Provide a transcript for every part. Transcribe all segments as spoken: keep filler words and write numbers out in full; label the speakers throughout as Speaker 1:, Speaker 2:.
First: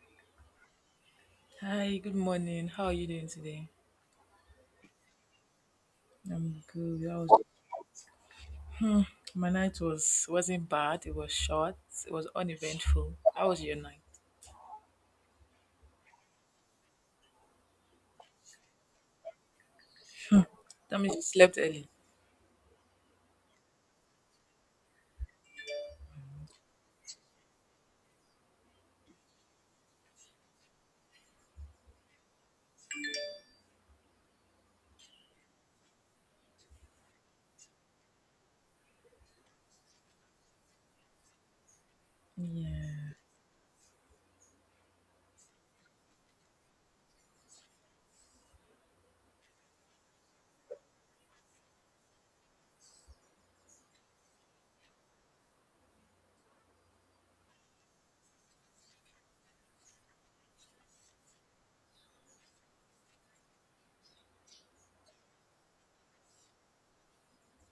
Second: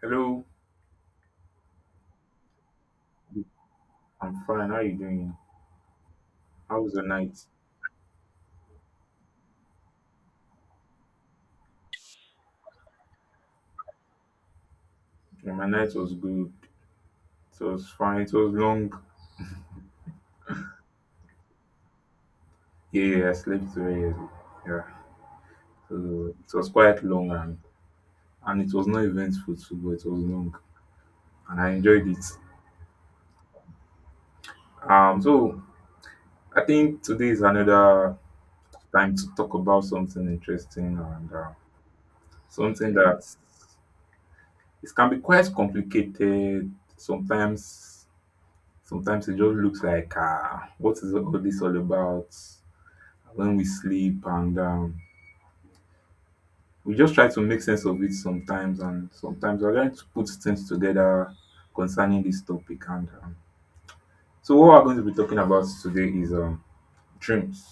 Speaker 1: Hello,
Speaker 2: Hi, good morning. How are you doing today?
Speaker 1: I'm fine. How you doing?
Speaker 2: I'm
Speaker 1: How was your
Speaker 2: good. I was,
Speaker 1: night?
Speaker 2: my night was wasn't bad. It was short. It was uneventful. How was your night?
Speaker 1: Yeah, my night was good. It was fine. It was long.
Speaker 2: Hmm. That means you slept early.
Speaker 1: Yeah, I slept very early. Yeah, so it was quite long and and it was not eventful too, but it was long and I enjoyed it. Um, so I think today is another time to talk about something interesting and uh, something
Speaker 2: Yeah.
Speaker 1: that it can be quite complicated sometimes. Sometimes it just looks like, uh, what is all this all about? When we sleep and um, we just try to make sense of it sometimes, and sometimes we're trying to put things together concerning this topic, and um, so what we're going to be talking about today is um, dreams.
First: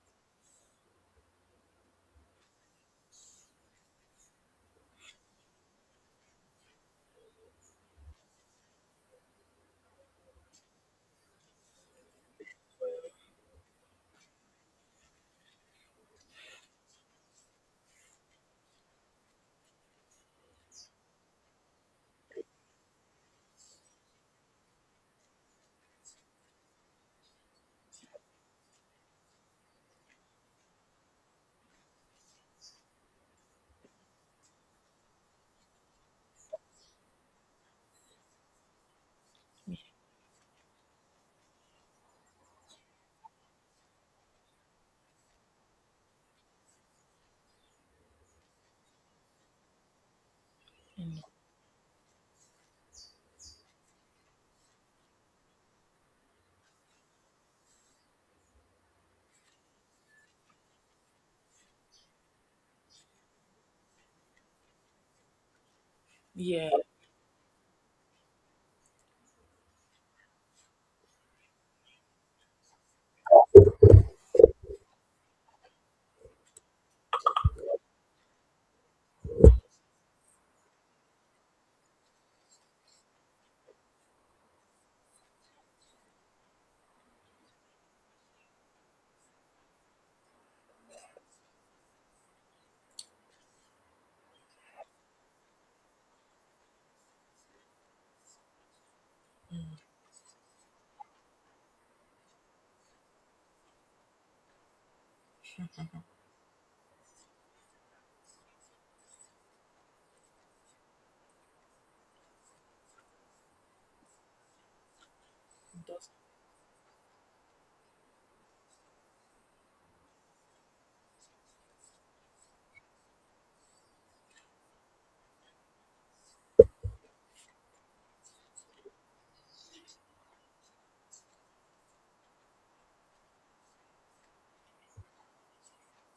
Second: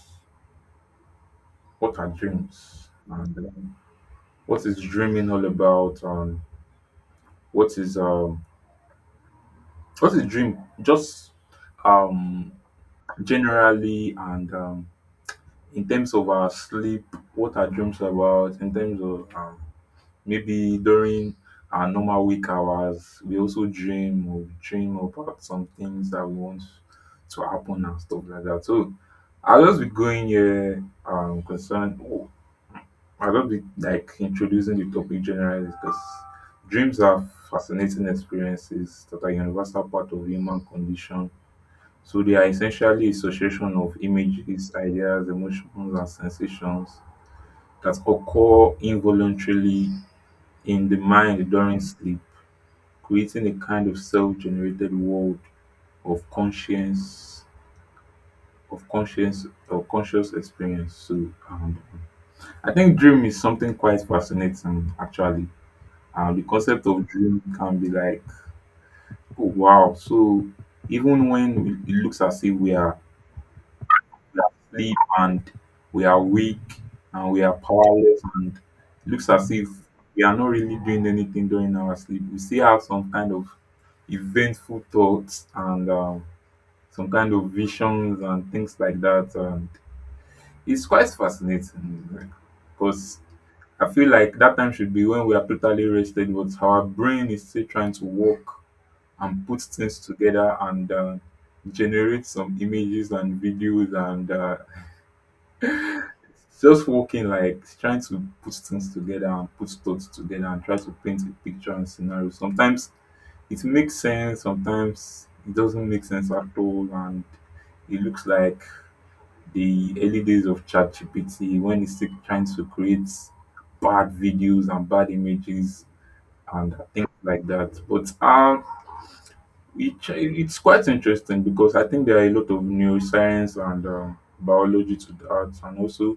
Speaker 1: What are dreams? And um, what is dreaming all about? And what is um, what is dream just um, generally, and um, in terms of our sleep, what are dreams about in terms of um, maybe during our normal week hours? We also dream or dream about some things that we want to happen and stuff like that. So I'll just be going here um concerned I'll just be like introducing the topic generally, because dreams are fascinating experiences that are universal part of human condition. So they are essentially association of images, ideas, emotions and sensations that occur involuntarily in the
Speaker 2: Mm.
Speaker 1: mind during sleep, creating a kind of self-generated world of conscience of conscience or conscious experience. So um, I think dream is something quite fascinating actually. Uh, the
Speaker 2: Yeah.
Speaker 1: concept of dream can be like, oh wow. So even when it looks as if we are we are sleep and we are weak and we are powerless, and it looks as if we are not really doing anything during our sleep, we still have some kind of eventful thoughts and um, some kind of visions and things like that. And it's quite fascinating because I feel like that time should be when we are totally rested, but our brain is still trying to work and put things together and uh, generate some images and videos and uh, just working, like trying to put things together and put thoughts together and try to paint a picture and scenario. Sometimes it makes sense, sometimes it doesn't make
Speaker 2: That's-
Speaker 1: sense at all, and it looks like the early days of ChatGPT when it's still trying to create bad videos and bad images and things like that. But um, it, it's quite interesting because I think there are a lot of neuroscience and um, biology to that, and also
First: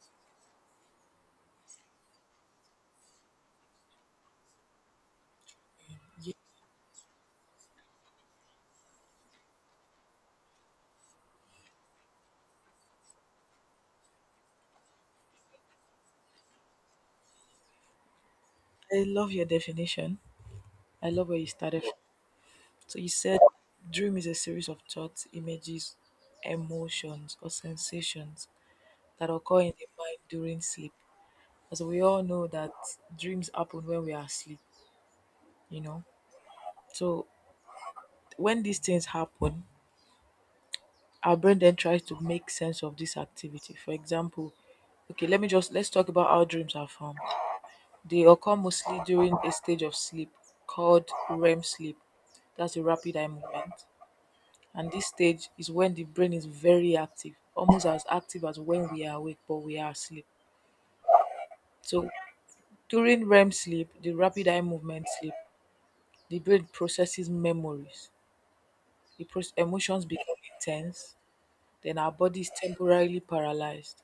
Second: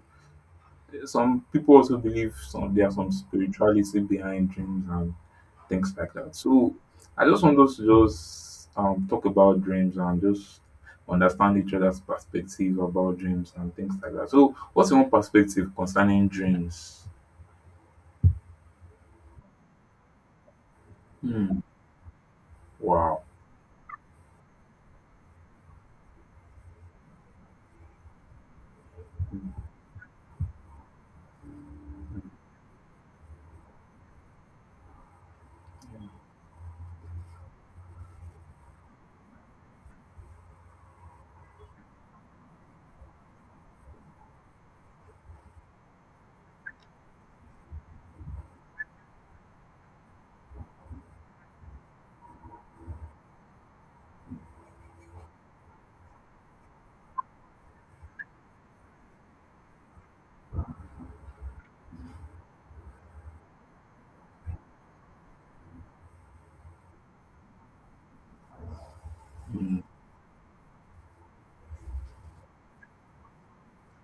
Speaker 1: some people also believe some there are some spirituality behind dreams and things like that. So I just want us to just um talk about dreams and just understand each other's perspective about dreams and things like that. So what's your own perspective concerning dreams?
Speaker 2: you- I love your definition. I love where you
Speaker 1: Hmm.
Speaker 2: started. from. So you
Speaker 1: Wow.
Speaker 2: said dream is a series of thoughts, images, emotions, or sensations that occur in the mind during sleep. As we all know that dreams happen when we are asleep, you know. So when these things happen, our brain then tries to make sense of this activity. For example, okay, let me just let's talk about how dreams are formed. They occur mostly during a stage of sleep called R E M sleep. That's the rapid eye movement. And this stage is when the brain is very active, almost as active as when we are awake, but we are asleep. So during R E M sleep, the rapid eye movement sleep, the brain processes memories. The pro- emotions become intense, then our body is temporarily paralyzed,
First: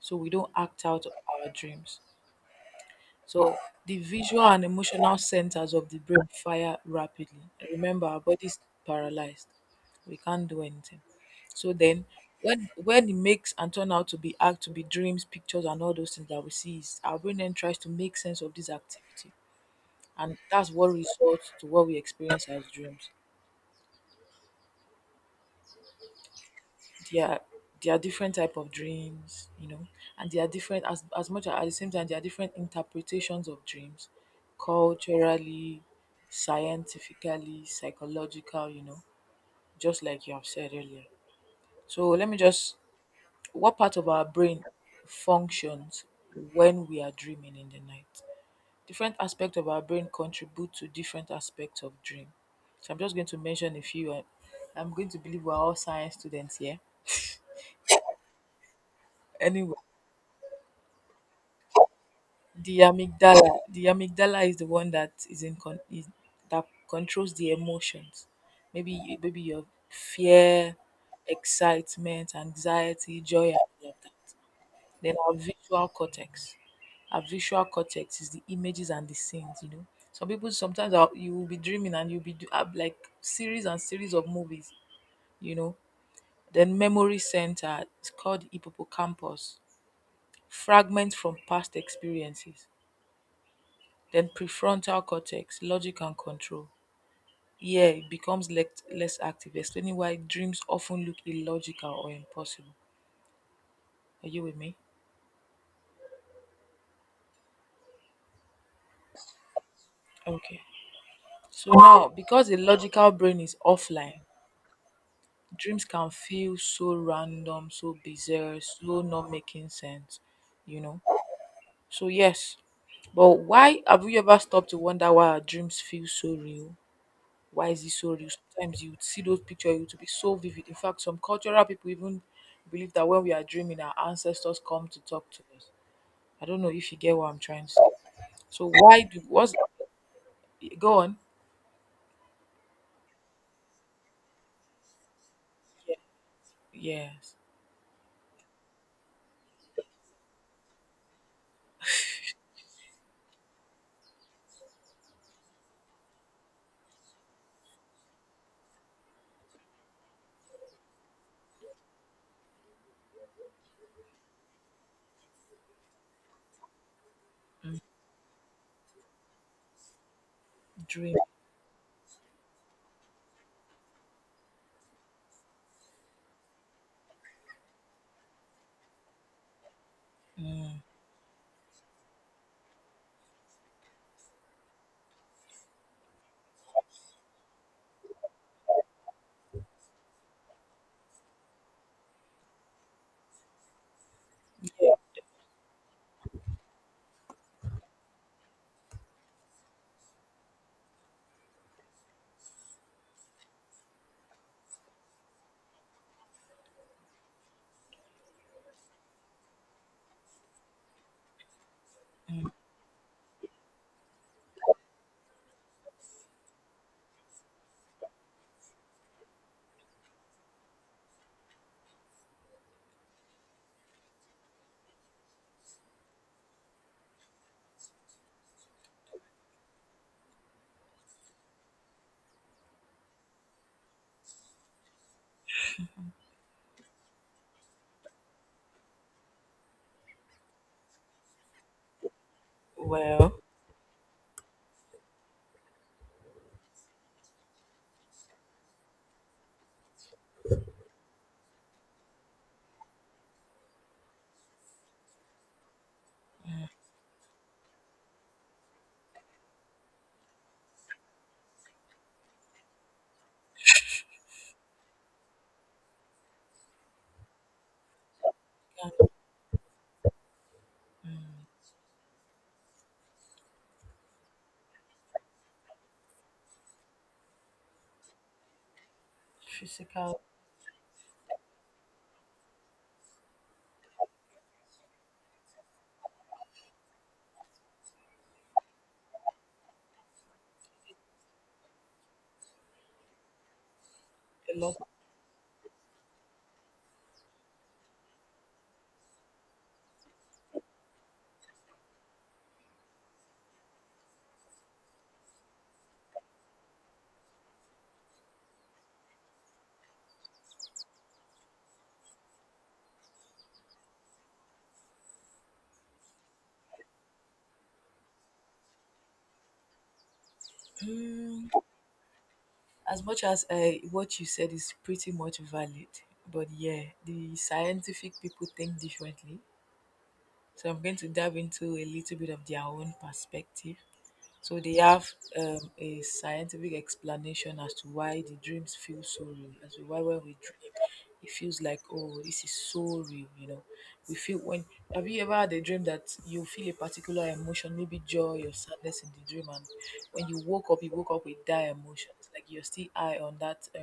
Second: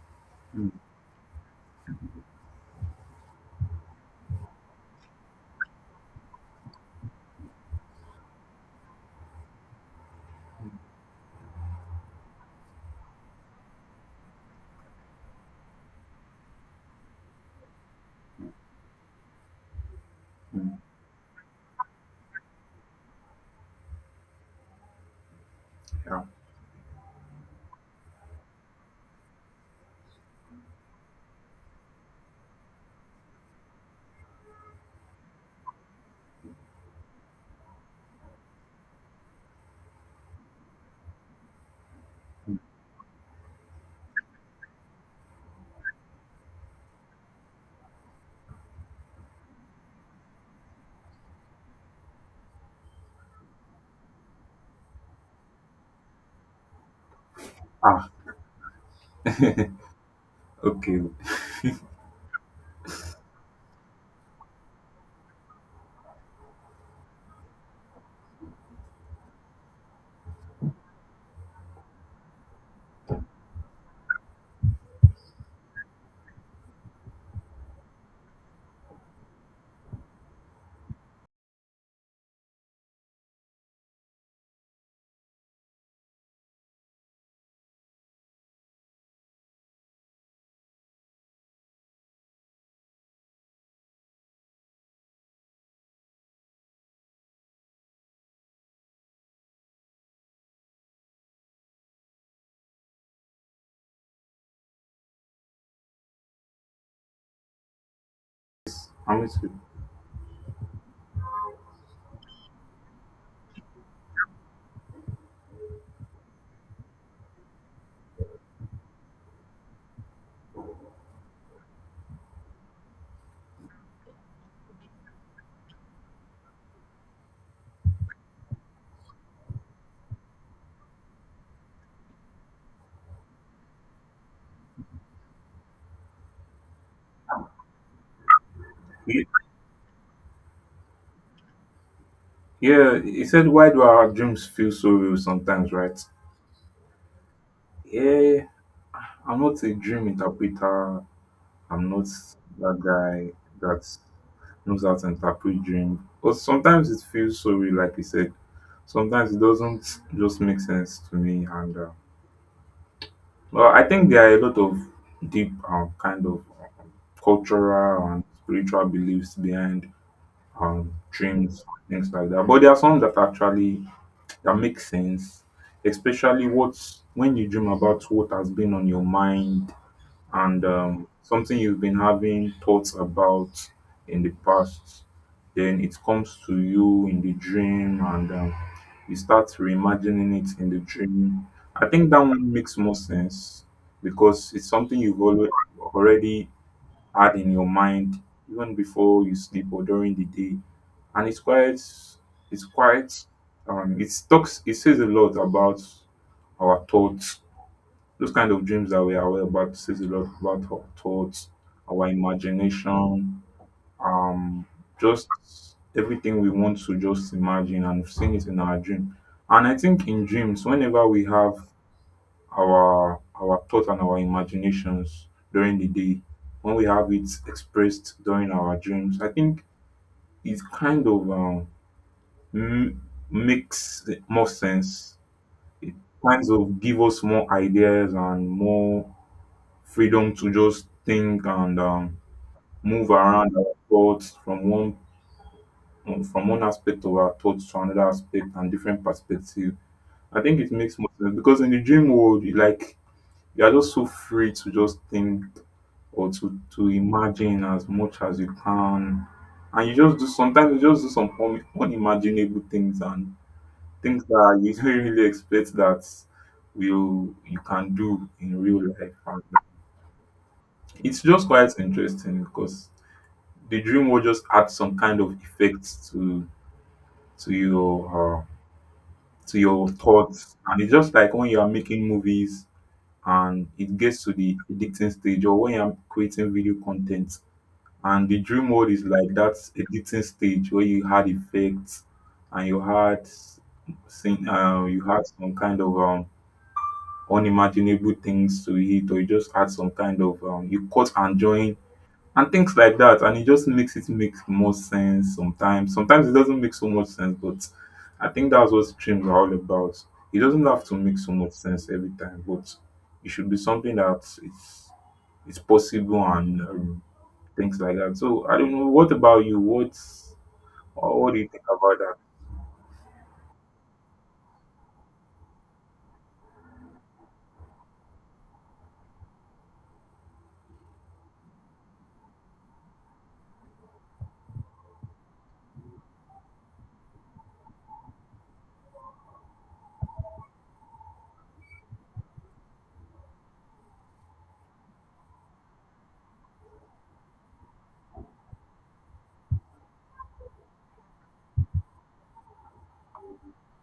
Speaker 2: so we don't
Speaker 1: Hmm.
Speaker 2: act out our dreams. So the visual and emotional centers of the brain fire rapidly. Remember, our body's paralyzed. We can't do anything. So then when when it makes and turn out to be act to be dreams, pictures and all those things that we see, is our brain then tries to make sense of this activity. And that's
Speaker 1: Hmm.
Speaker 2: what results to what we experience as dreams.
Speaker 1: Yeah.
Speaker 2: there are there are different type of dreams, you know, and there are different, as as much as at the same time, there are different interpretations of dreams: culturally, scientifically, psychological, you know, just like you have said earlier. So let me just what part of our brain functions when we are dreaming in the night? Different aspects of our brain contribute to different aspects of dream. So I'm just going to mention a few, and I'm going to believe we're all science students here
Speaker 1: Ah,
Speaker 2: anyway.
Speaker 1: okay.
Speaker 2: The amygdala, the amygdala is the one that is in con- is, that controls the emotions, maybe maybe your fear, excitement, anxiety, joy, and laughter. Then our visual cortex, our visual cortex is the images and the scenes, you know. Some people sometimes are, You will be dreaming and you'll be do, have like series and series of movies, you know. Then memory center, it's called the hippocampus, fragments from past experiences. Then prefrontal cortex, logic and control. Here it becomes less, less active, explaining why dreams often look illogical or impossible. Are you with me?
Speaker 1: I'm
Speaker 2: Okay. So now, because the logical brain is offline, dreams can feel so random, so bizarre, so not making sense, you know? So, yes. But why have we ever stopped to wonder why our dreams feel so real? Why is it so real? Sometimes you would see those pictures, it would be so vivid. In fact, some cultural people even believe that when we are dreaming, our ancestors come to talk to us. I don't know if you get what I'm trying to say. So why do
Speaker 1: Ye-
Speaker 2: what's go on?
Speaker 1: Yeah, he said, why do our dreams feel so real sometimes, right?
Speaker 2: Yes.
Speaker 1: Yeah, I'm not a dream interpreter. I'm not that guy that knows how to interpret dream. But sometimes it feels so real, like you said. Sometimes it doesn't just make sense to me. And uh, well, I think there are a lot of deep um, kind of um, cultural and spiritual beliefs behind um,
Speaker 2: Dream.
Speaker 1: dreams, things like that. But there are some that actually that make sense, especially what's when you dream about what has been on your mind and um, something you've been having thoughts about in the past, then it comes to you in the dream, and um, you start reimagining it in the dream. I think that one makes more sense because it's
Speaker 2: Yeah.
Speaker 1: something you've always already had in your mind even before you sleep or during the day, and it's quite it's quite um, it talks it says a lot about our thoughts. Those kind of dreams that we are aware about says a lot about our thoughts, our imagination, um, just everything we want to just imagine and seeing it in our dream. And I think in dreams, whenever we have our our thoughts and our imaginations during the day, when we have it expressed during our dreams, I think it kind of um, m- makes more sense. It kind of give us more ideas and more freedom to just think and um, move
Speaker 2: Well,
Speaker 1: around our thoughts from one from one aspect of our thoughts to another aspect and different perspective. I think it makes more sense because in the dream world, you like you are just so free to just think or to to imagine as much as you can, and you just do sometimes you just do some un- unimaginable things and things that you don't really expect that will you can do in real life. And it's just quite interesting because the dream will just add some kind of effects to to your uh, to your
Speaker 2: physical
Speaker 1: thoughts, and it's just like when you are making movies and it gets to the editing stage, or when you're creating video content and the dream world is like that editing stage where you had effects and you had seen
Speaker 2: a lot.
Speaker 1: uh, you had some kind of um unimaginable things to it, or you just had some kind of um you cut and join and things like that, and it just makes it make more sense. Sometimes sometimes it doesn't make so much sense, but I think that's what streams are all about. It doesn't have to make so much sense every time, but it should be something that it's it's possible, and um, things like that. So I don't know what about you, what or what do you
Speaker 2: Mm,
Speaker 1: think about that?
Speaker 2: as much as uh, what you said is pretty much valid, but yeah, the scientific people think differently. So I'm going to dive into a little bit of their own perspective. So they have um, a scientific explanation as to why the dreams feel so real, as to why when we dream, it feels like, oh, this is so real. You know, we feel when Have you ever had a dream that you feel a particular emotion, maybe joy or sadness in the dream, and when you woke up, you woke up with that emotion, like you're still high on that? Uh,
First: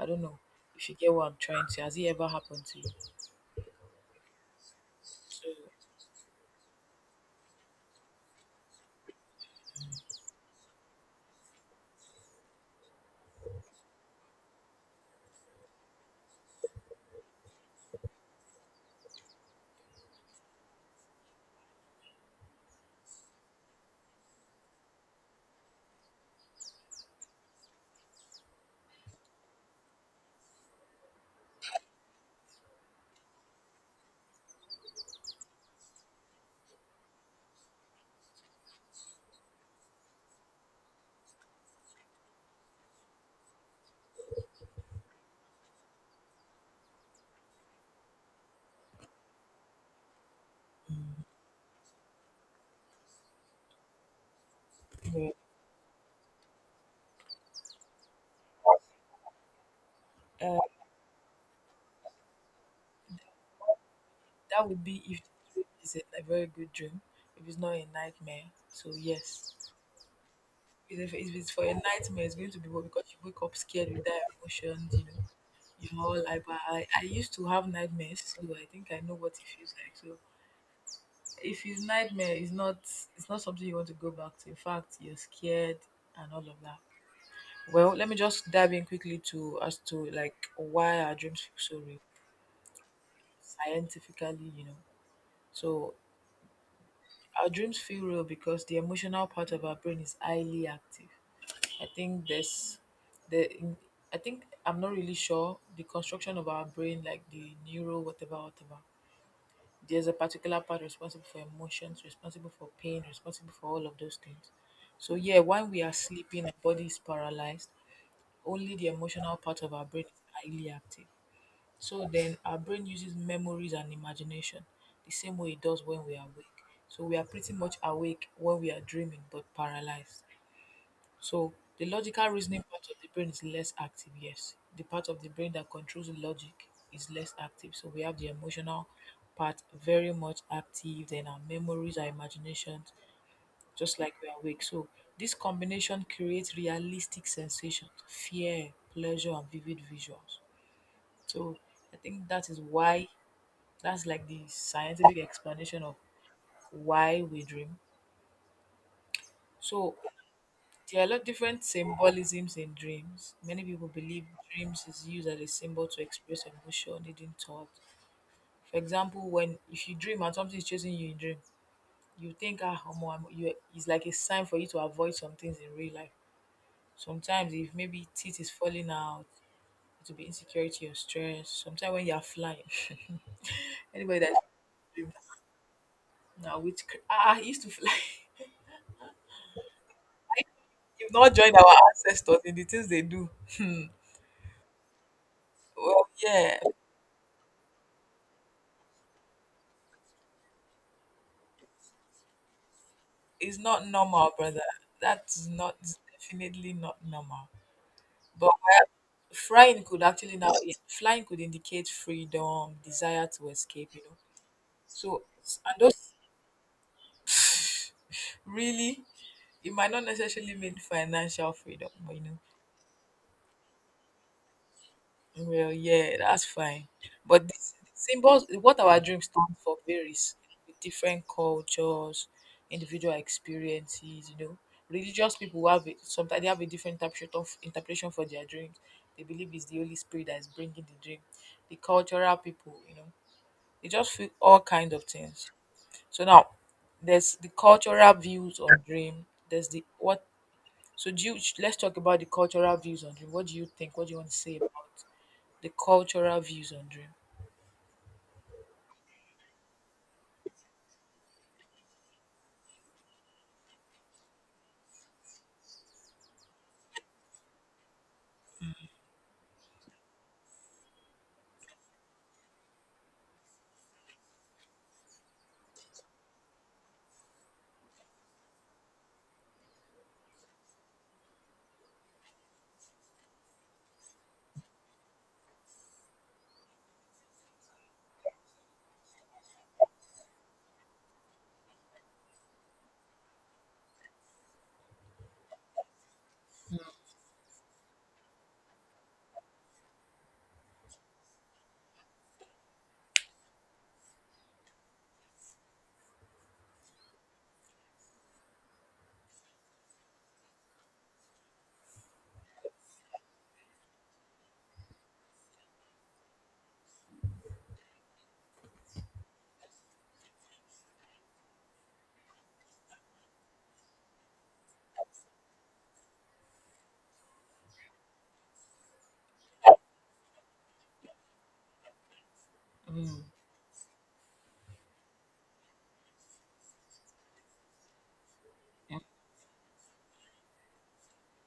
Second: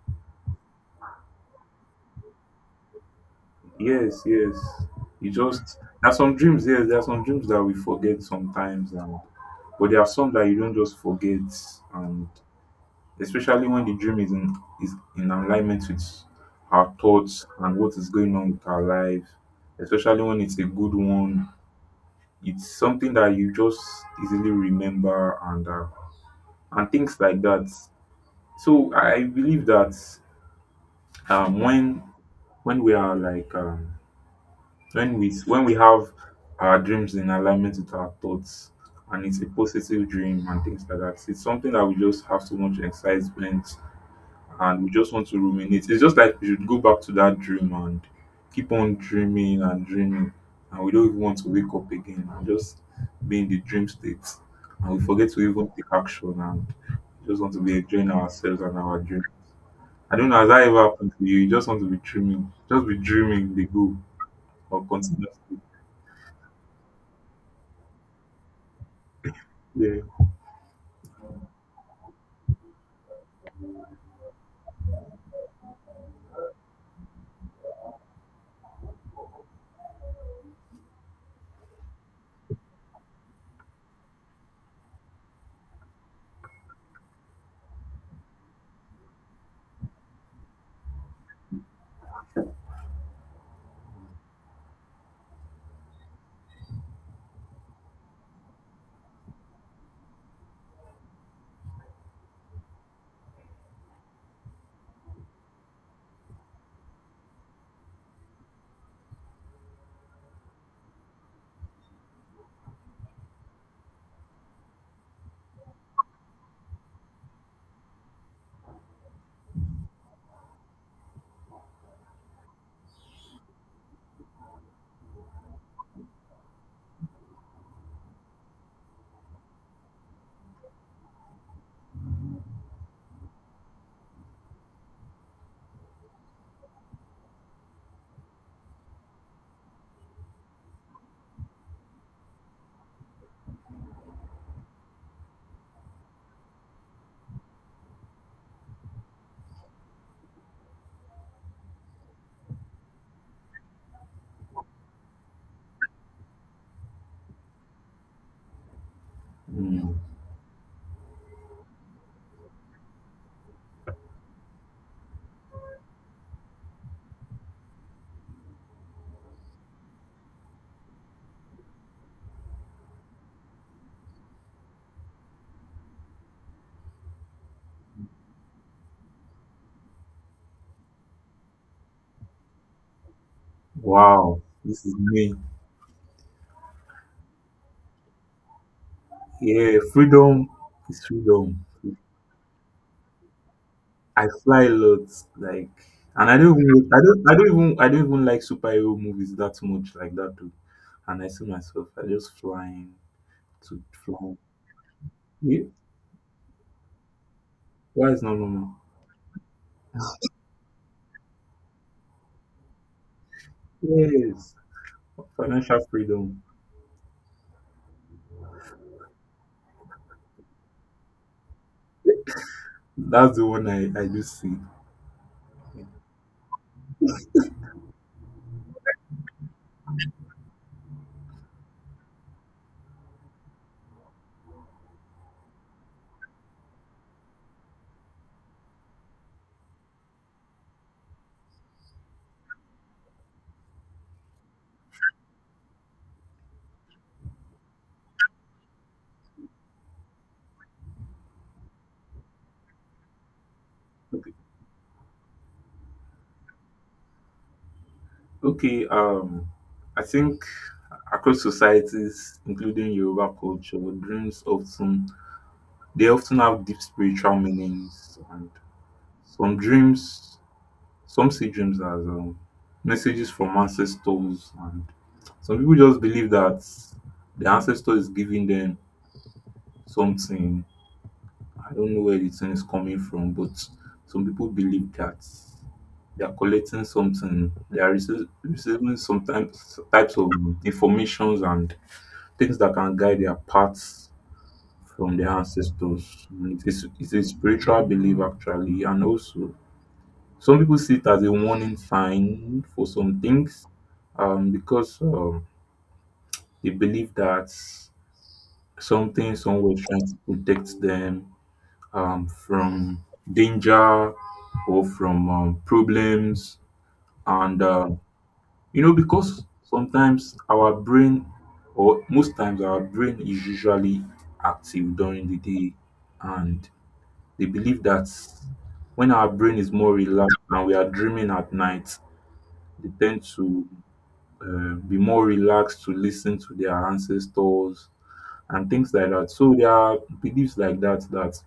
Speaker 2: I don't know if you get what I'm trying to. Has it ever happened to you?
Speaker 1: Yes, yes, you
Speaker 2: So,
Speaker 1: just there are some dreams. Yes, there are some dreams that we forget sometimes, and but there are some that you don't just forget, and especially when the dream is in is in alignment with our thoughts and what is going on with our life, especially when it's a good one. It's something that you just easily remember and uh, and things like that. So I believe that um, when when we are like um, when we when we have our dreams in alignment with our thoughts and it's a positive dream and things like that, it's something that we just have so much excitement, and we just want to ruminate. It's just like we should go back to that dream and keep on dreaming and dreaming, and we don't even want to wake up again and just be in the dream state, and we forget to even take action and just want to be enjoying ourselves and our dream. I don't know, has
Speaker 2: yeah.
Speaker 1: that ever happened to you? You just want to be dreaming, just be dreaming the goal
Speaker 2: That would
Speaker 1: or
Speaker 2: be if the
Speaker 1: continuously.
Speaker 2: dream is a a very good dream, if it's not a nightmare. So yes,
Speaker 1: Yeah.
Speaker 2: if, if it's for a nightmare, it's going to be what, because you wake up scared with that emotions, you know. You're all like, but I, I used to have nightmares, so I think I know what it feels like. So if it's nightmare, it's not it's not something you want to go back to. In fact, you're scared and all of that. Well, let me just dive in quickly to as to like why our dreams feel so real scientifically, you know. So our dreams feel real because the emotional part of our brain is highly active. I think there's the in- I think I'm not really sure the construction of our brain, like the neuro, whatever, whatever. There's a particular part responsible for emotions, responsible for pain, responsible for all of those things. So yeah, while we are sleeping, our body is paralyzed. Only the emotional part of our brain is highly active. So then our brain uses memories and imagination the same way it does when we are awake. So we are pretty much awake when we are dreaming, but paralyzed. So the logical reasoning part of the brain is less active, yes. The part of the brain that controls the logic is less active. So we have the emotional part very much active, then our memories, our imaginations, just like we are awake. So this combination creates realistic sensations, fear, pleasure, and vivid visuals. So I think that is why, that's like the scientific explanation of why we dream.
Speaker 1: Mm.
Speaker 2: So there are a lot of different symbolisms in dreams. Many people believe dreams is used as a symbol to express emotion, hidden thought. For example, when if you dream and something is chasing you in dream, you think, ah omo, I'm, you it's like a sign for you to avoid some things in real life. Sometimes if maybe teeth is falling out, it will be insecurity or stress. Sometimes when you are flying, anybody that
Speaker 1: Wow, this is
Speaker 2: dreams
Speaker 1: me.
Speaker 2: now which ah ah, I used to fly.
Speaker 1: Yeah, freedom is
Speaker 2: You've not joined
Speaker 1: freedom.
Speaker 2: our ancestors in the things they do. Hmm.
Speaker 1: I fly a lot, like,
Speaker 2: Well,
Speaker 1: and I don't
Speaker 2: yeah,
Speaker 1: even, I don't, I don't even, I don't even like superhero movies that much, like that too. And I see myself, I just flying
Speaker 2: it's
Speaker 1: to
Speaker 2: not normal,
Speaker 1: fly.
Speaker 2: brother. That's
Speaker 1: Yeah,
Speaker 2: not It's definitely not normal.
Speaker 1: why is not
Speaker 2: But
Speaker 1: normal?
Speaker 2: flying could actually now flying could indicate freedom, desire to escape. You know,
Speaker 1: Yes,
Speaker 2: so, and
Speaker 1: financial
Speaker 2: those
Speaker 1: freedom.
Speaker 2: really, it might not necessarily mean financial freedom, but you know.
Speaker 1: That's the one I, I do see.
Speaker 2: Well, yeah, that's fine. But this, the symbols, what our dream stands for, varies with different cultures, individual experiences. You know, religious people have it, sometimes they have a different interpretation of interpretation for their dreams. They believe it's the Holy Spirit that is bringing the dream. The cultural people, you know, they just feel all kind of things. So now, there's the cultural views on dream. There's the what. So do you, let's talk about the cultural views on dream. What do you think? What do you want
Speaker 1: Okay.
Speaker 2: to say about the cultural views on dream?
Speaker 1: Okay. Um, I think across societies, including Yoruba culture, dreams often they often have deep spiritual meanings, and some dreams some see dreams as um, messages from ancestors, and some people just believe that the ancestor is giving them something. I don't know where the thing is coming from, but some people believe that they are collecting something, they are rece- receiving sometimes types, types of informations and things that can guide their paths from their ancestors. And it is, it's a spiritual belief, actually, and also some people see it as a warning sign for some things, um, because um, they believe that something somewhere is trying to protect them um, from danger or from um, problems. And, uh, you know, because sometimes our brain, or most times our brain is usually active during the day. And they believe that when our brain is more relaxed and we are dreaming at night, they
Speaker 2: Mm.
Speaker 1: tend to uh, be more relaxed to listen to their ancestors and things like that. So there are beliefs like that that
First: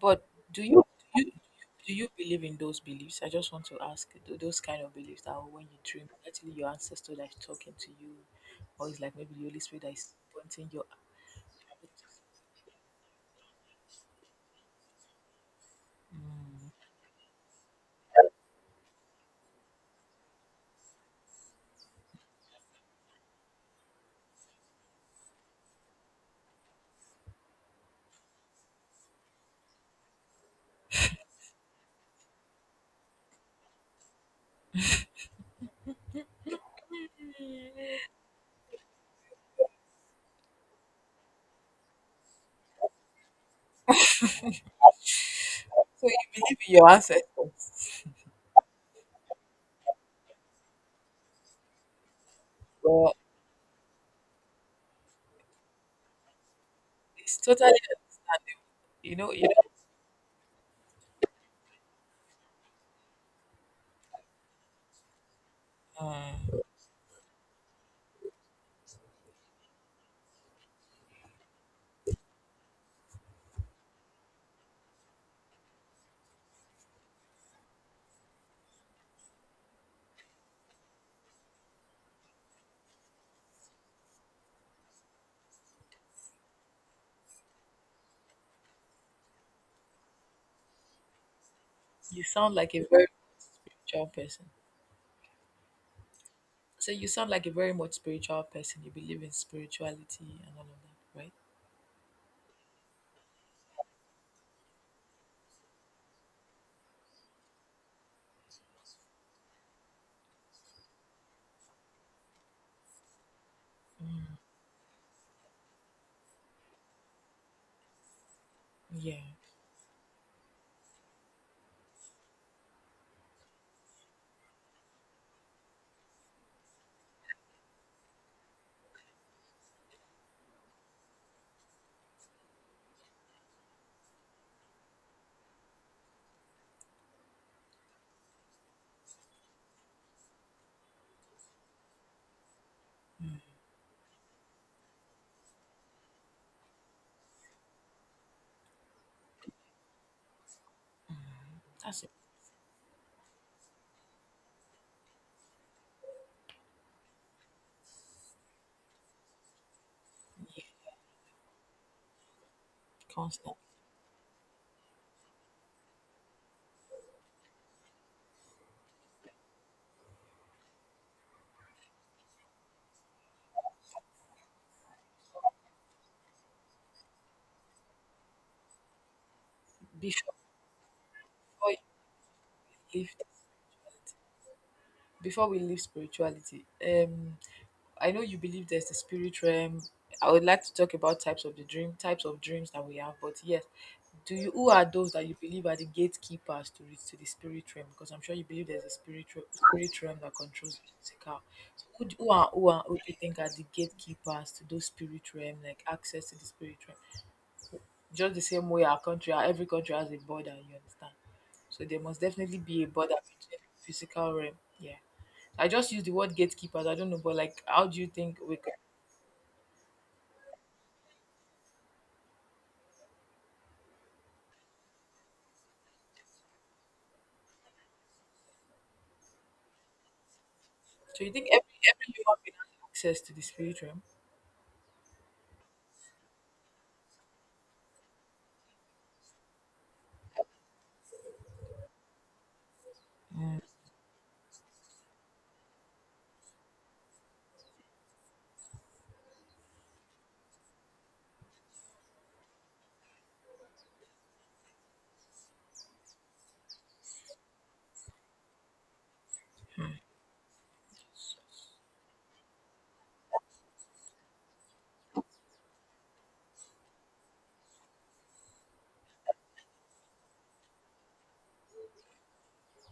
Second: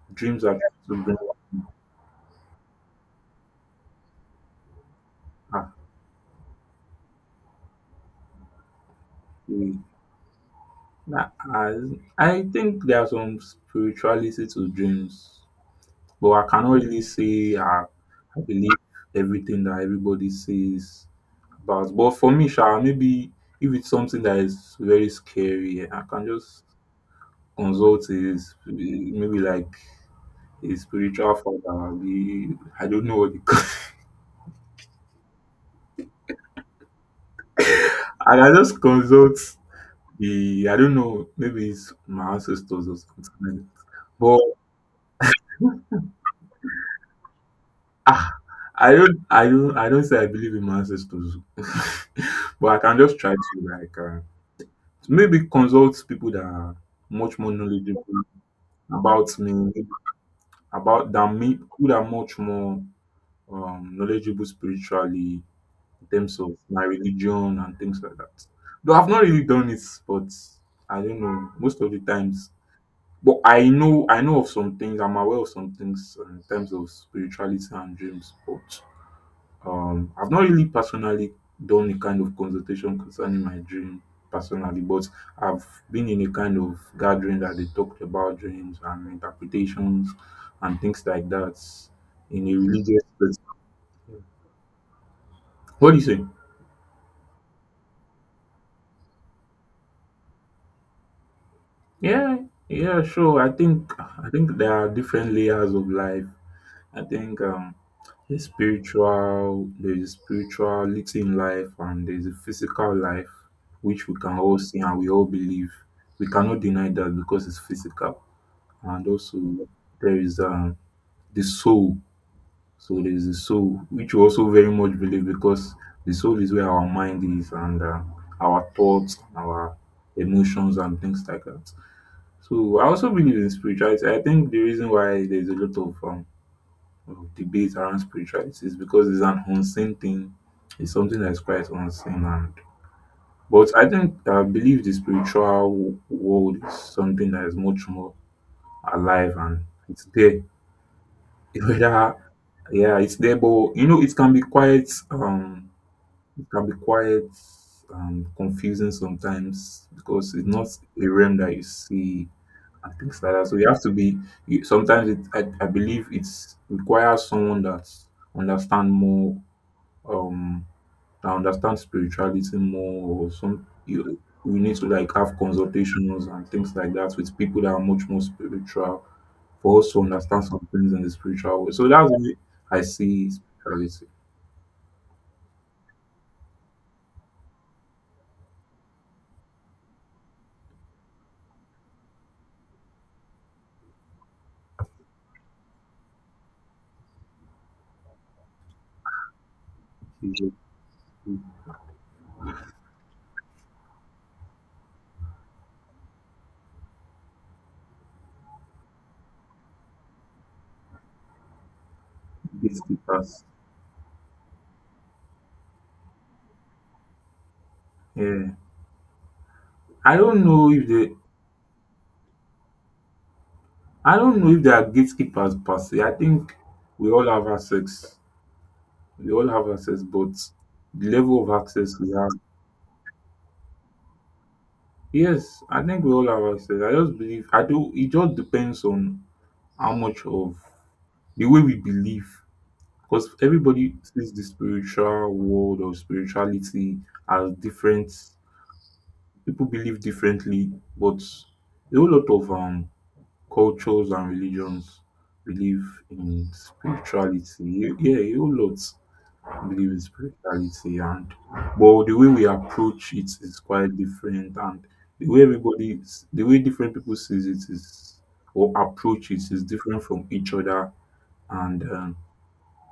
Speaker 2: But
Speaker 1: dreams are
Speaker 2: do you
Speaker 1: trying to bring.
Speaker 2: do you do you believe in those beliefs? I just want to ask th- those kind of beliefs that when
Speaker 1: Ah,
Speaker 2: you dream, actually your ancestor that is talking to you, or it's like maybe the Holy
Speaker 1: eh,
Speaker 2: Spirit that is pointing your.
Speaker 1: na- as- I think there are some spirituality to dreams, but I cannot really say I, I believe everything that everybody says about. But for me, sha, maybe if it's something that is very scary, I can just consult is maybe like a spiritual father, be I don't know what they call and I just consult the I don't know, maybe it's my ancestors or something like that. But
Speaker 2: So you believe in your ancestors,
Speaker 1: ah, I don't I don't I don't say I believe in my ancestors. But I can
Speaker 2: but
Speaker 1: just try to like uh, maybe consult people that are much
Speaker 2: it's
Speaker 1: more
Speaker 2: totally,
Speaker 1: knowledgeable
Speaker 2: you
Speaker 1: about
Speaker 2: know, you
Speaker 1: me about than me, who are much more um knowledgeable spiritually in terms of my religion and things like that. Though I've not really done it, but I don't know most of the times. But I know I know of some things. I'm aware of some things uh, in terms of spirituality and dreams. But um, I've not really personally done a kind of consultation concerning my dream personally. But I've been in a kind of gathering that they talked about dreams and interpretations and things like that
Speaker 2: you
Speaker 1: in a
Speaker 2: sound like a
Speaker 1: religious
Speaker 2: very
Speaker 1: space.
Speaker 2: spiritual person.
Speaker 1: What do you say?
Speaker 2: So you sound like a very much spiritual person. You believe in spirituality and all of that, right?
Speaker 1: Yeah, yeah, sure. I think I think there are different layers of life. I think um there's spiritual there's spirituality in life, and there's a physical life which we can all see and we all believe. We cannot deny that because it's physical. And
Speaker 2: Yeah,
Speaker 1: also there is um the soul. So there's the soul, which we also very much believe, because the soul is where our mind is, and uh, our thoughts, our emotions, and things like that. So I also believe in spirituality. I think the reason why there's a lot of um of debate around spirituality is because it's an unseen thing. It's something that's quite unseen, and but I think I believe the spiritual w- world is something that is much more alive, and it's there.
Speaker 2: that's a
Speaker 1: Whether yeah, it's there, but you know it can be quite um it can be quite um confusing sometimes, because it's not a realm that you see and things like that. So
Speaker 2: constant.
Speaker 1: you have to be. You, sometimes it, I, I believe it's requires someone that understand more, um, that understands spirituality more, or some. You We need to like have consultations and things like that with people that are much more spiritual, for us to
Speaker 2: Before,
Speaker 1: understand some things in the spiritual way.
Speaker 2: before you
Speaker 1: So that's why I
Speaker 2: believe
Speaker 1: see spirituality.
Speaker 2: Before we leave spirituality, um, I know you believe there's the spirit realm. I would like to talk about types of the dream, types of dreams that we have. But yes, do you who are those that you believe are the gatekeepers to reach to the spirit realm? Because I'm sure you believe there's a spiritual spirit realm that
Speaker 1: It's a-
Speaker 2: controls the physical. So who, do- who are who are who do you think are the gatekeepers to those spirit realm, like access to the spirit realm? Just the same way our country, our- every country has a border. You understand? So there must definitely
Speaker 1: it's
Speaker 2: be a border
Speaker 1: gatekeepers.
Speaker 2: between the physical realm. Yeah. I just use the word gatekeepers. I don't know, but like, how do you think
Speaker 1: Yeah,
Speaker 2: we? Could,
Speaker 1: I don't know if they. I don't know if they are gatekeepers per se. I think we all have access we all have access, but the
Speaker 2: so you
Speaker 1: level
Speaker 2: think
Speaker 1: of
Speaker 2: every
Speaker 1: access we
Speaker 2: every
Speaker 1: have.
Speaker 2: human being has access to the spirit realm?
Speaker 1: Yes, I think we all have access. I just believe I do. It just depends on how much of the way we believe, because everybody sees the spiritual world or spirituality as different. People believe differently, but a whole lot of um cultures and religions believe in spirituality. Yeah, a whole lot. I believe it's spirituality, and but the way we approach it is quite different, and the way everybody is- the way different people sees it is or approach it is different from each other, and um,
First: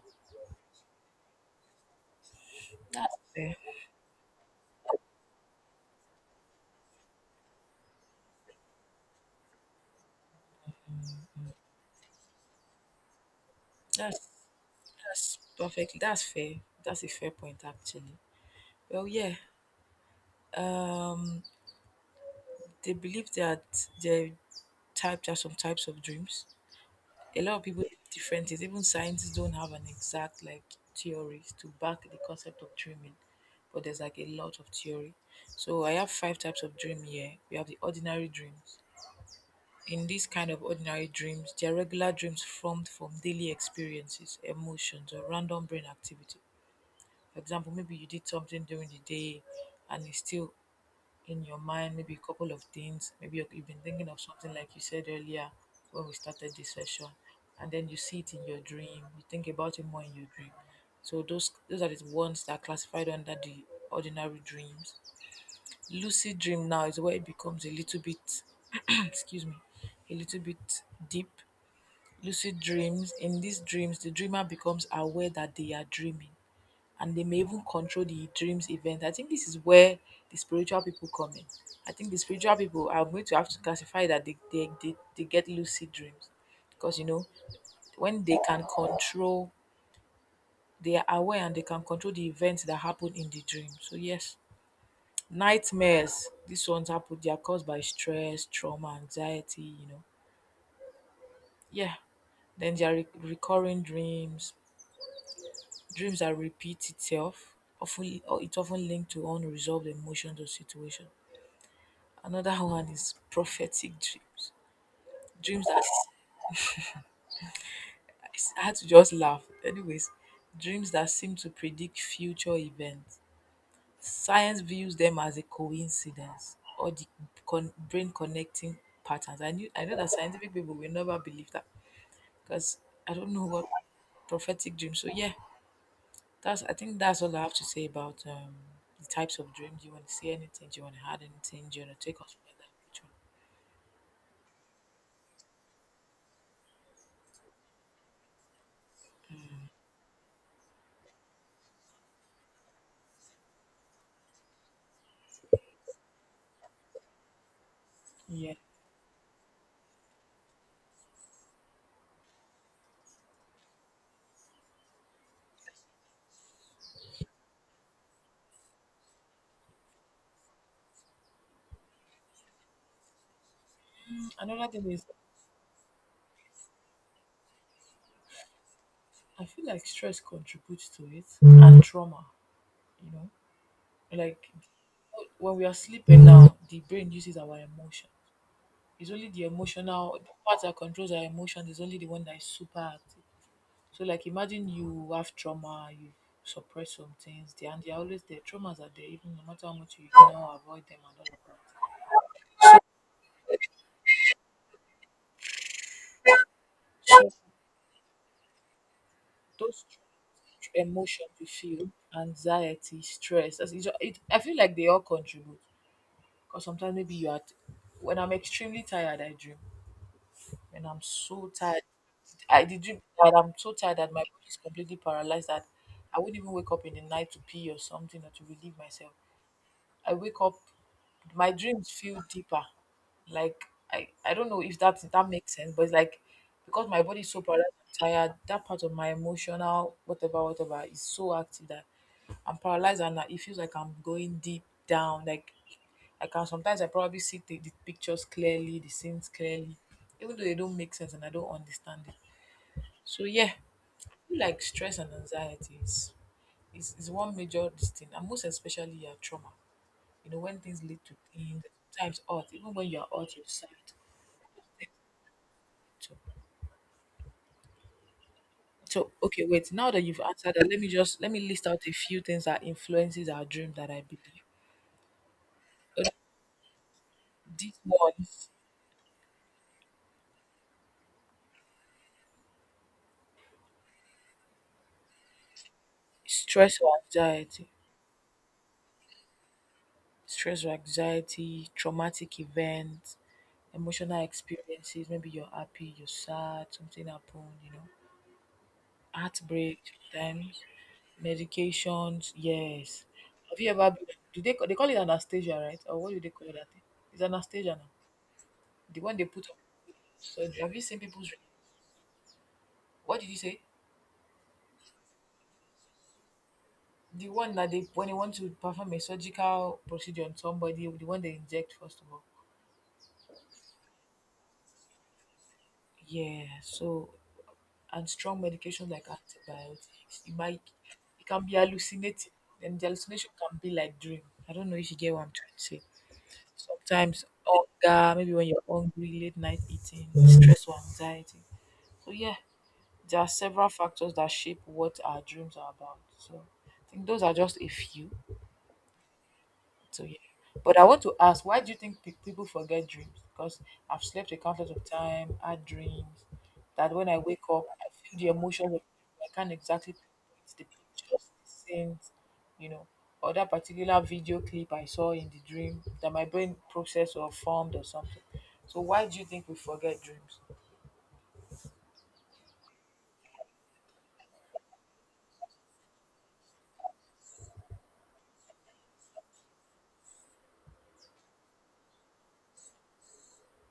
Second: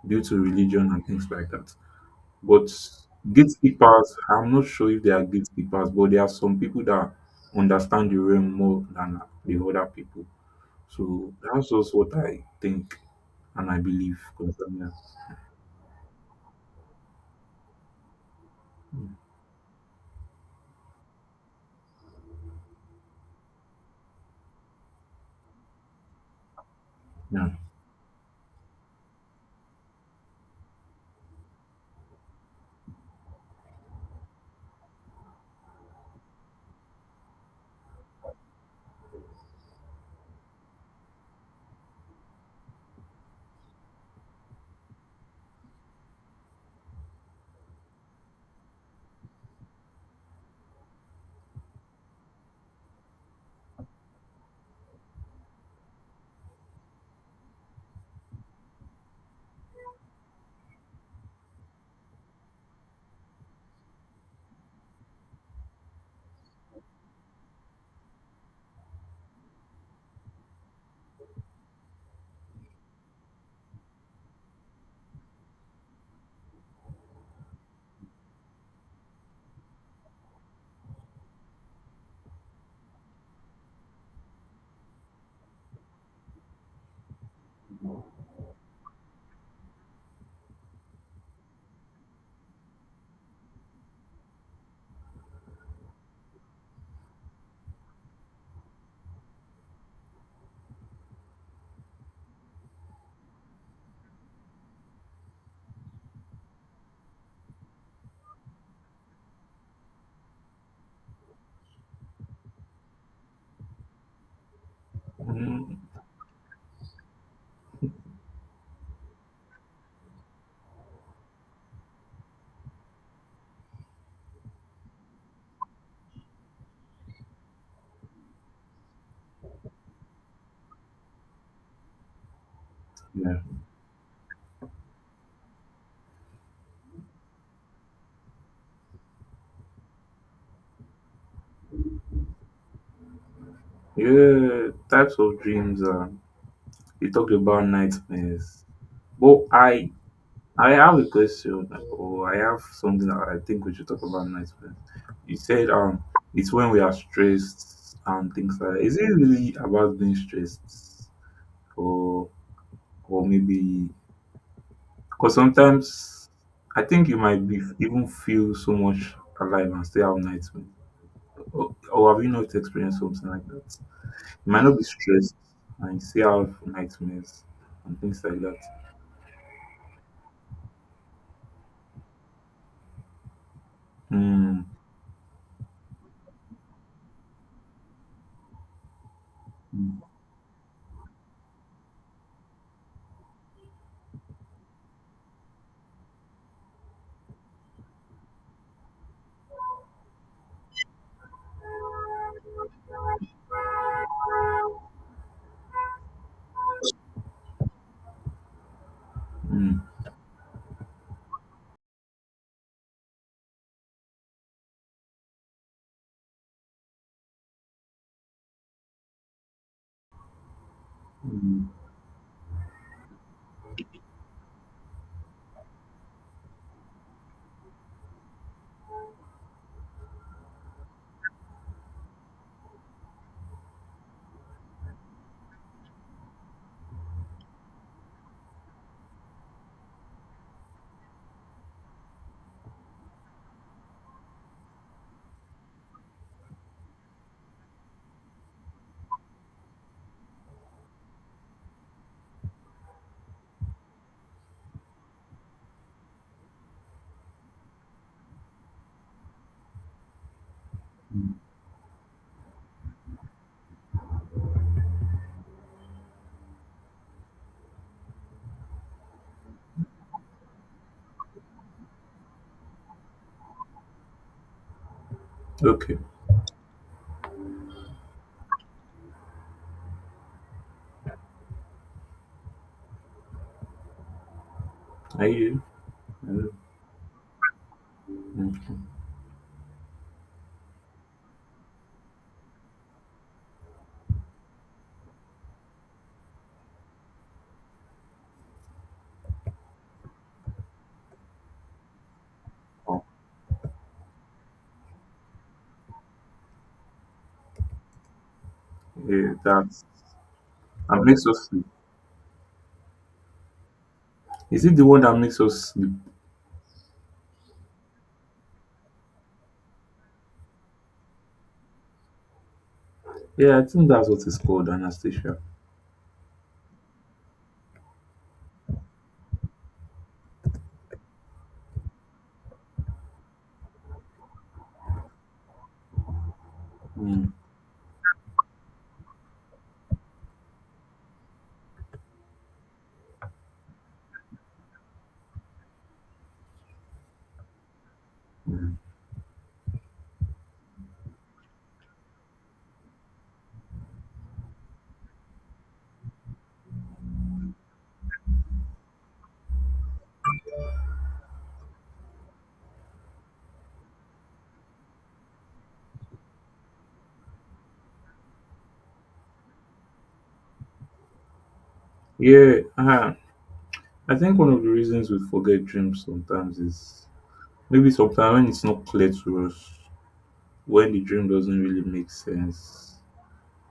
Speaker 1: due to religion and things like that. But
Speaker 2: That's fair.
Speaker 1: gatekeepers, I'm not sure if they are gatekeepers, but there are some people that understand the realm more than the other people. So that's just what I think and I believe
Speaker 2: That's
Speaker 1: concerning that.
Speaker 2: that's perfect. That's fair. That's a fair point, actually. Well,
Speaker 1: Hmm.
Speaker 2: yeah. Um, they believe that there are type there are some types of dreams. A
Speaker 1: Yeah.
Speaker 2: lot of people have differences. Even scientists don't have an exact like theories to back the concept of dreaming, but there's like a lot of theory. So I have five types of dream here. We have the ordinary dreams. In these kind of ordinary dreams, they are regular dreams formed from daily experiences, emotions, or random brain activity. For example, maybe you did something during the day and it's still in your mind, maybe a couple of things. Maybe you- you've been thinking of something like you said earlier when we started this session, and then you see it in your dream, you think about it more in your dream. So those those are the ones that are classified under the ordinary dreams. Lucid dream now is where it becomes a little bit excuse me, a little bit deep. Lucid dreams, in these dreams the dreamer becomes aware that they are dreaming and they may even control the dreams event. I think this is where the spiritual people come in. I think the spiritual people are going to have to classify that they they, they, they get lucid dreams, because you know, when they can control, they are aware and they can control the events that happen in the dream. So yes. Nightmares, these ones happen, they are caused by stress, trauma, anxiety, you know. Yeah. Then there are re- recurring dreams, dreams that repeat itself. Often, or it's often linked to unresolved emotions or situations. Another one is prophetic dreams, dreams
Speaker 1: Mm,
Speaker 2: that— I had to just laugh. Anyways, dreams that seem to predict future events. Science views them as a coincidence or the con- brain connecting patterns. I knew I know that scientific people will never believe that, because I don't
Speaker 1: yeah.
Speaker 2: know what— prophetic dreams. So yeah, that's— I think that's all I have to say about um, the types of dreams. Do you want to say anything? Do you want to add anything? Do you want to take us further? Which one?
Speaker 1: Yeah, types of dreams. Um, you talked about nightmares, but I I have a question, or I have something that I think we should talk about nightmares. You said um, it's when we are stressed and
Speaker 2: Yeah.
Speaker 1: things like that. Is it really about being stressed, or or maybe because sometimes I think you might be even feel so much alive and still have nightmares, or, or have you not experienced something like that? You might
Speaker 2: Another
Speaker 1: not be
Speaker 2: thing is,
Speaker 1: stressed and you still have nightmares and things like that.
Speaker 2: I feel like stress contributes to it and trauma, you know? Like,
Speaker 1: Mm,
Speaker 2: when we are sleeping now, the brain uses our emotion. It's only the emotional— the part that controls our emotions is only the one that is super active. So like, imagine you have trauma, you suppress some things, they— and they're always there. Traumas are there, even no matter how much you ignore, avoid them and all of that. So
Speaker 1: mm,
Speaker 2: those emotions you feel, anxiety, stress, as it, it, I feel like they all contribute. Because sometimes maybe you are, t- when I'm extremely tired, I dream. And I'm so
Speaker 1: mm.
Speaker 2: tired. I did dream that I'm so tired that my body is completely paralyzed, that I would not even wake up in the night to pee or something or to relieve myself. I wake up, my dreams feel deeper. Like, I, I don't know if that that makes sense, but it's like because my body is so paralyzed and tired, that part of my emotional whatever, whatever is so active, that I'm paralyzed and it feels like I'm going deep down. Like, I can sometimes— I probably see the, the pictures clearly, the scenes clearly, even though they don't make sense and I don't understand it. So yeah, I feel like stress and anxiety is— is, is one major this thing, and most especially yeah, trauma. You know, when things lead to things, sometimes hurt, even when you're hurt, you decide to. So, okay, wait, now that you've answered that, let me just— let me list out a few things that influences our dream that I believe.
Speaker 1: Okay.
Speaker 2: Uh, These ones,
Speaker 1: Are you? Are you?
Speaker 2: stress or anxiety—
Speaker 1: Okay.
Speaker 2: stress or anxiety, traumatic events, emotional experiences, maybe you're happy, you're sad, something happened, you know, heartbreak times, medications,
Speaker 1: Oh,
Speaker 2: yes. Have you ever been— do they, they call it anesthesia, right? Or what do they call that thing? It's anesthesia now. The one they
Speaker 1: yeah,
Speaker 2: put on.
Speaker 1: that's
Speaker 2: So have you seen
Speaker 1: that makes
Speaker 2: people's—
Speaker 1: us sleep.
Speaker 2: what did you say?
Speaker 1: Is it the one that makes us sleep?
Speaker 2: The one that they— when they want to perform a surgical procedure on somebody, the one they inject first of all.
Speaker 1: Yeah, I think that's what it's called, Anastasia.
Speaker 2: Yeah, so, and strong medications like antibiotics, it might— it can be hallucinating. And the hallucination can be like dream. I don't know if you get what I'm trying to say. Sometimes
Speaker 1: Mm.
Speaker 2: hunger, maybe when you're hungry, late night eating, stress or anxiety. So yeah, there are several factors that shape what our dreams are about. So I think those are just a few.
Speaker 1: Mm.
Speaker 2: So yeah. But I want to ask, why do you think pe- people forget dreams? Because I've slept a countless of time, had dreams that when I wake up, I feel the emotions. Of— I can't exactly pinpoint the pictures, the scenes, you know, or that particular video clip I saw in the dream that my brain processed or formed or something. So why do you think we forget dreams?
Speaker 1: Yeah, uh, I think one of the reasons we forget dreams sometimes is maybe sometimes when it's not clear to us, when the dream doesn't really make sense,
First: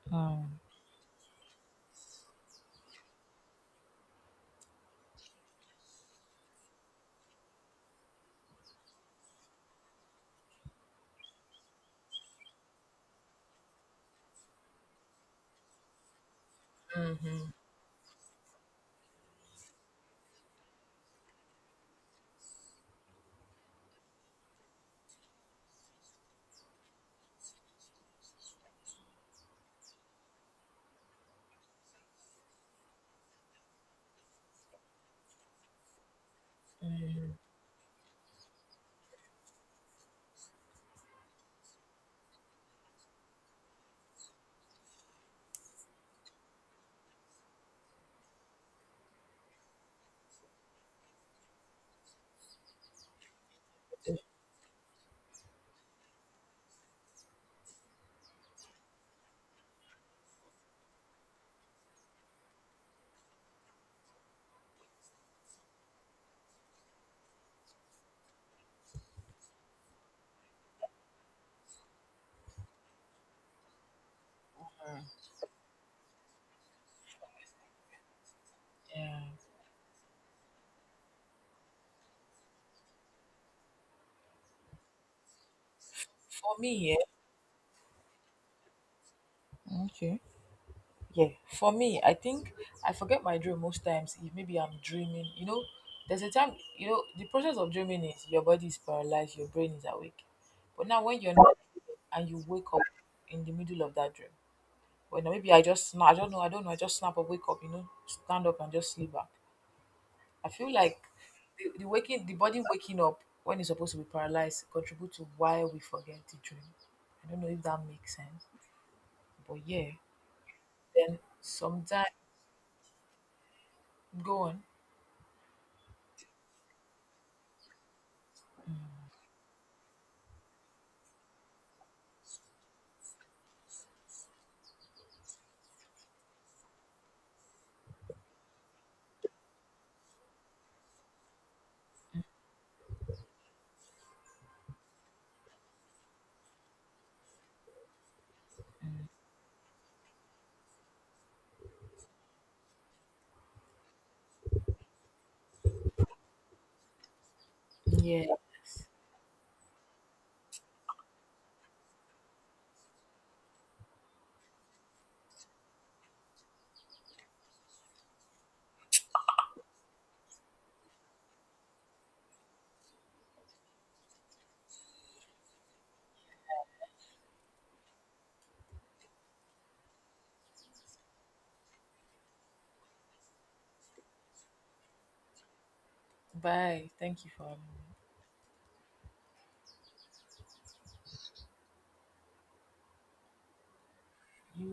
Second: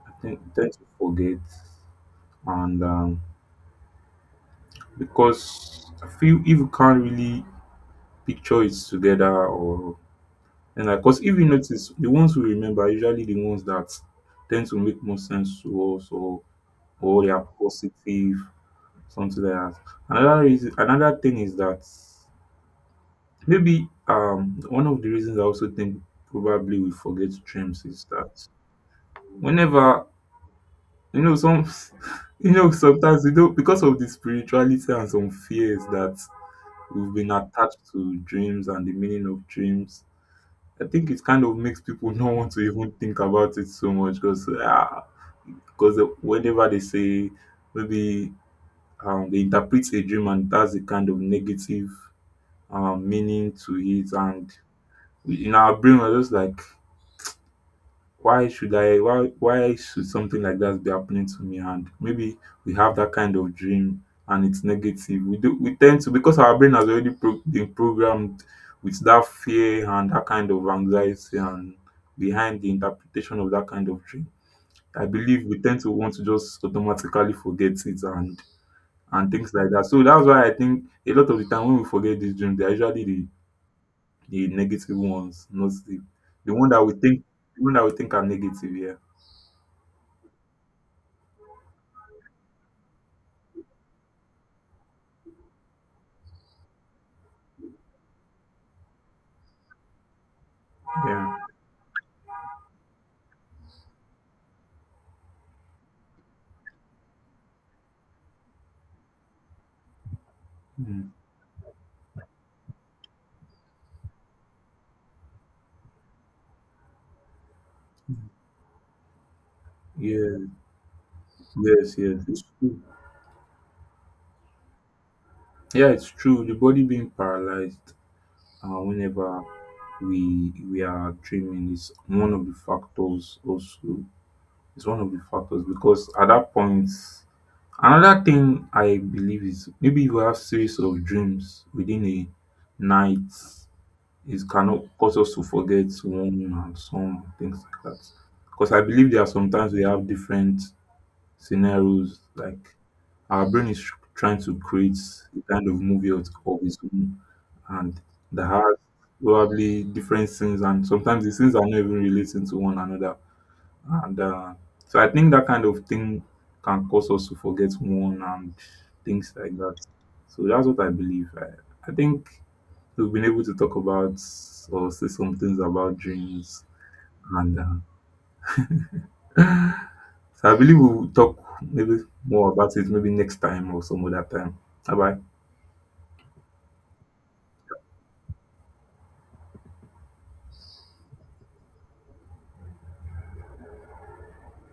Speaker 1: I think we
Speaker 2: Um.
Speaker 1: tend to forget. And um, because I feel if you can't really picture it together, or and like, because if you notice, the ones we remember are usually the ones that tend to make more sense to us, or or they are positive, something like that. Another reason, another thing is that maybe um one of the reasons I also think probably we forget dreams is that whenever you know some you know sometimes we don't, because of the spirituality and some fears that we've been attached to dreams and the meaning of dreams. I think it kind of makes people not want to even think about it so much, because because whenever they say maybe um, they interpret a dream and that's a kind of negative um, meaning to it, and in our brain we're just like, why should I why why should something like that be happening to me? And maybe we have that kind of dream and it's negative. We do we tend to, because our brain has already pro- been programmed with that fear and that kind of anxiety and behind the interpretation of that kind of dream. I believe we tend to want to just automatically forget it and
Speaker 2: Yeah.
Speaker 1: and things like that. So that's why I think a lot of the time when we forget these dreams, they're usually the, the negative ones, not the the
Speaker 2: For
Speaker 1: one that we
Speaker 2: me,
Speaker 1: think the one that we think are negative, yeah.
Speaker 2: yeah, okay. Yeah, for me, I think I forget my dream most times if maybe I'm dreaming. You know, there's a time, you know, the process of dreaming is your body is paralyzed, your brain is awake. But now when you're
Speaker 1: Yeah.
Speaker 2: not and you wake up in the middle of that dream, well, now maybe I just, sna- I don't know, I don't know, I just snap up, wake up, you know, stand up and just sleep back. I feel like
Speaker 1: Mm.
Speaker 2: the, the waking, the body waking up when it's supposed to be paralyzed contribute to why we forget the dream. I don't know if that makes sense, but yeah.
Speaker 1: Yes,
Speaker 2: Then
Speaker 1: yes,
Speaker 2: sometimes,
Speaker 1: yes. It's true.
Speaker 2: go on.
Speaker 1: Yeah, it's true. The body being paralyzed uh, whenever we we are trimming is one of the factors also. It's one of the factors because at that point, another thing I believe is maybe if you have series of dreams within a night, it cannot cause us to forget one and some things like that. Because I believe there are sometimes we have different scenarios like our brain is trying to create a kind of movie of of its own, and
Speaker 2: Yes.
Speaker 1: that has probably different scenes, and sometimes the scenes are not even relating to one another. And uh, so I think that kind of thing can cause us to forget one and things like that. So that's what I believe. I, I think we've been able to talk about or say some things about dreams and uh, so I believe we'll talk maybe more about it maybe next time or some other time. Bye bye.
Speaker 2: Bye. Thank you for having me. You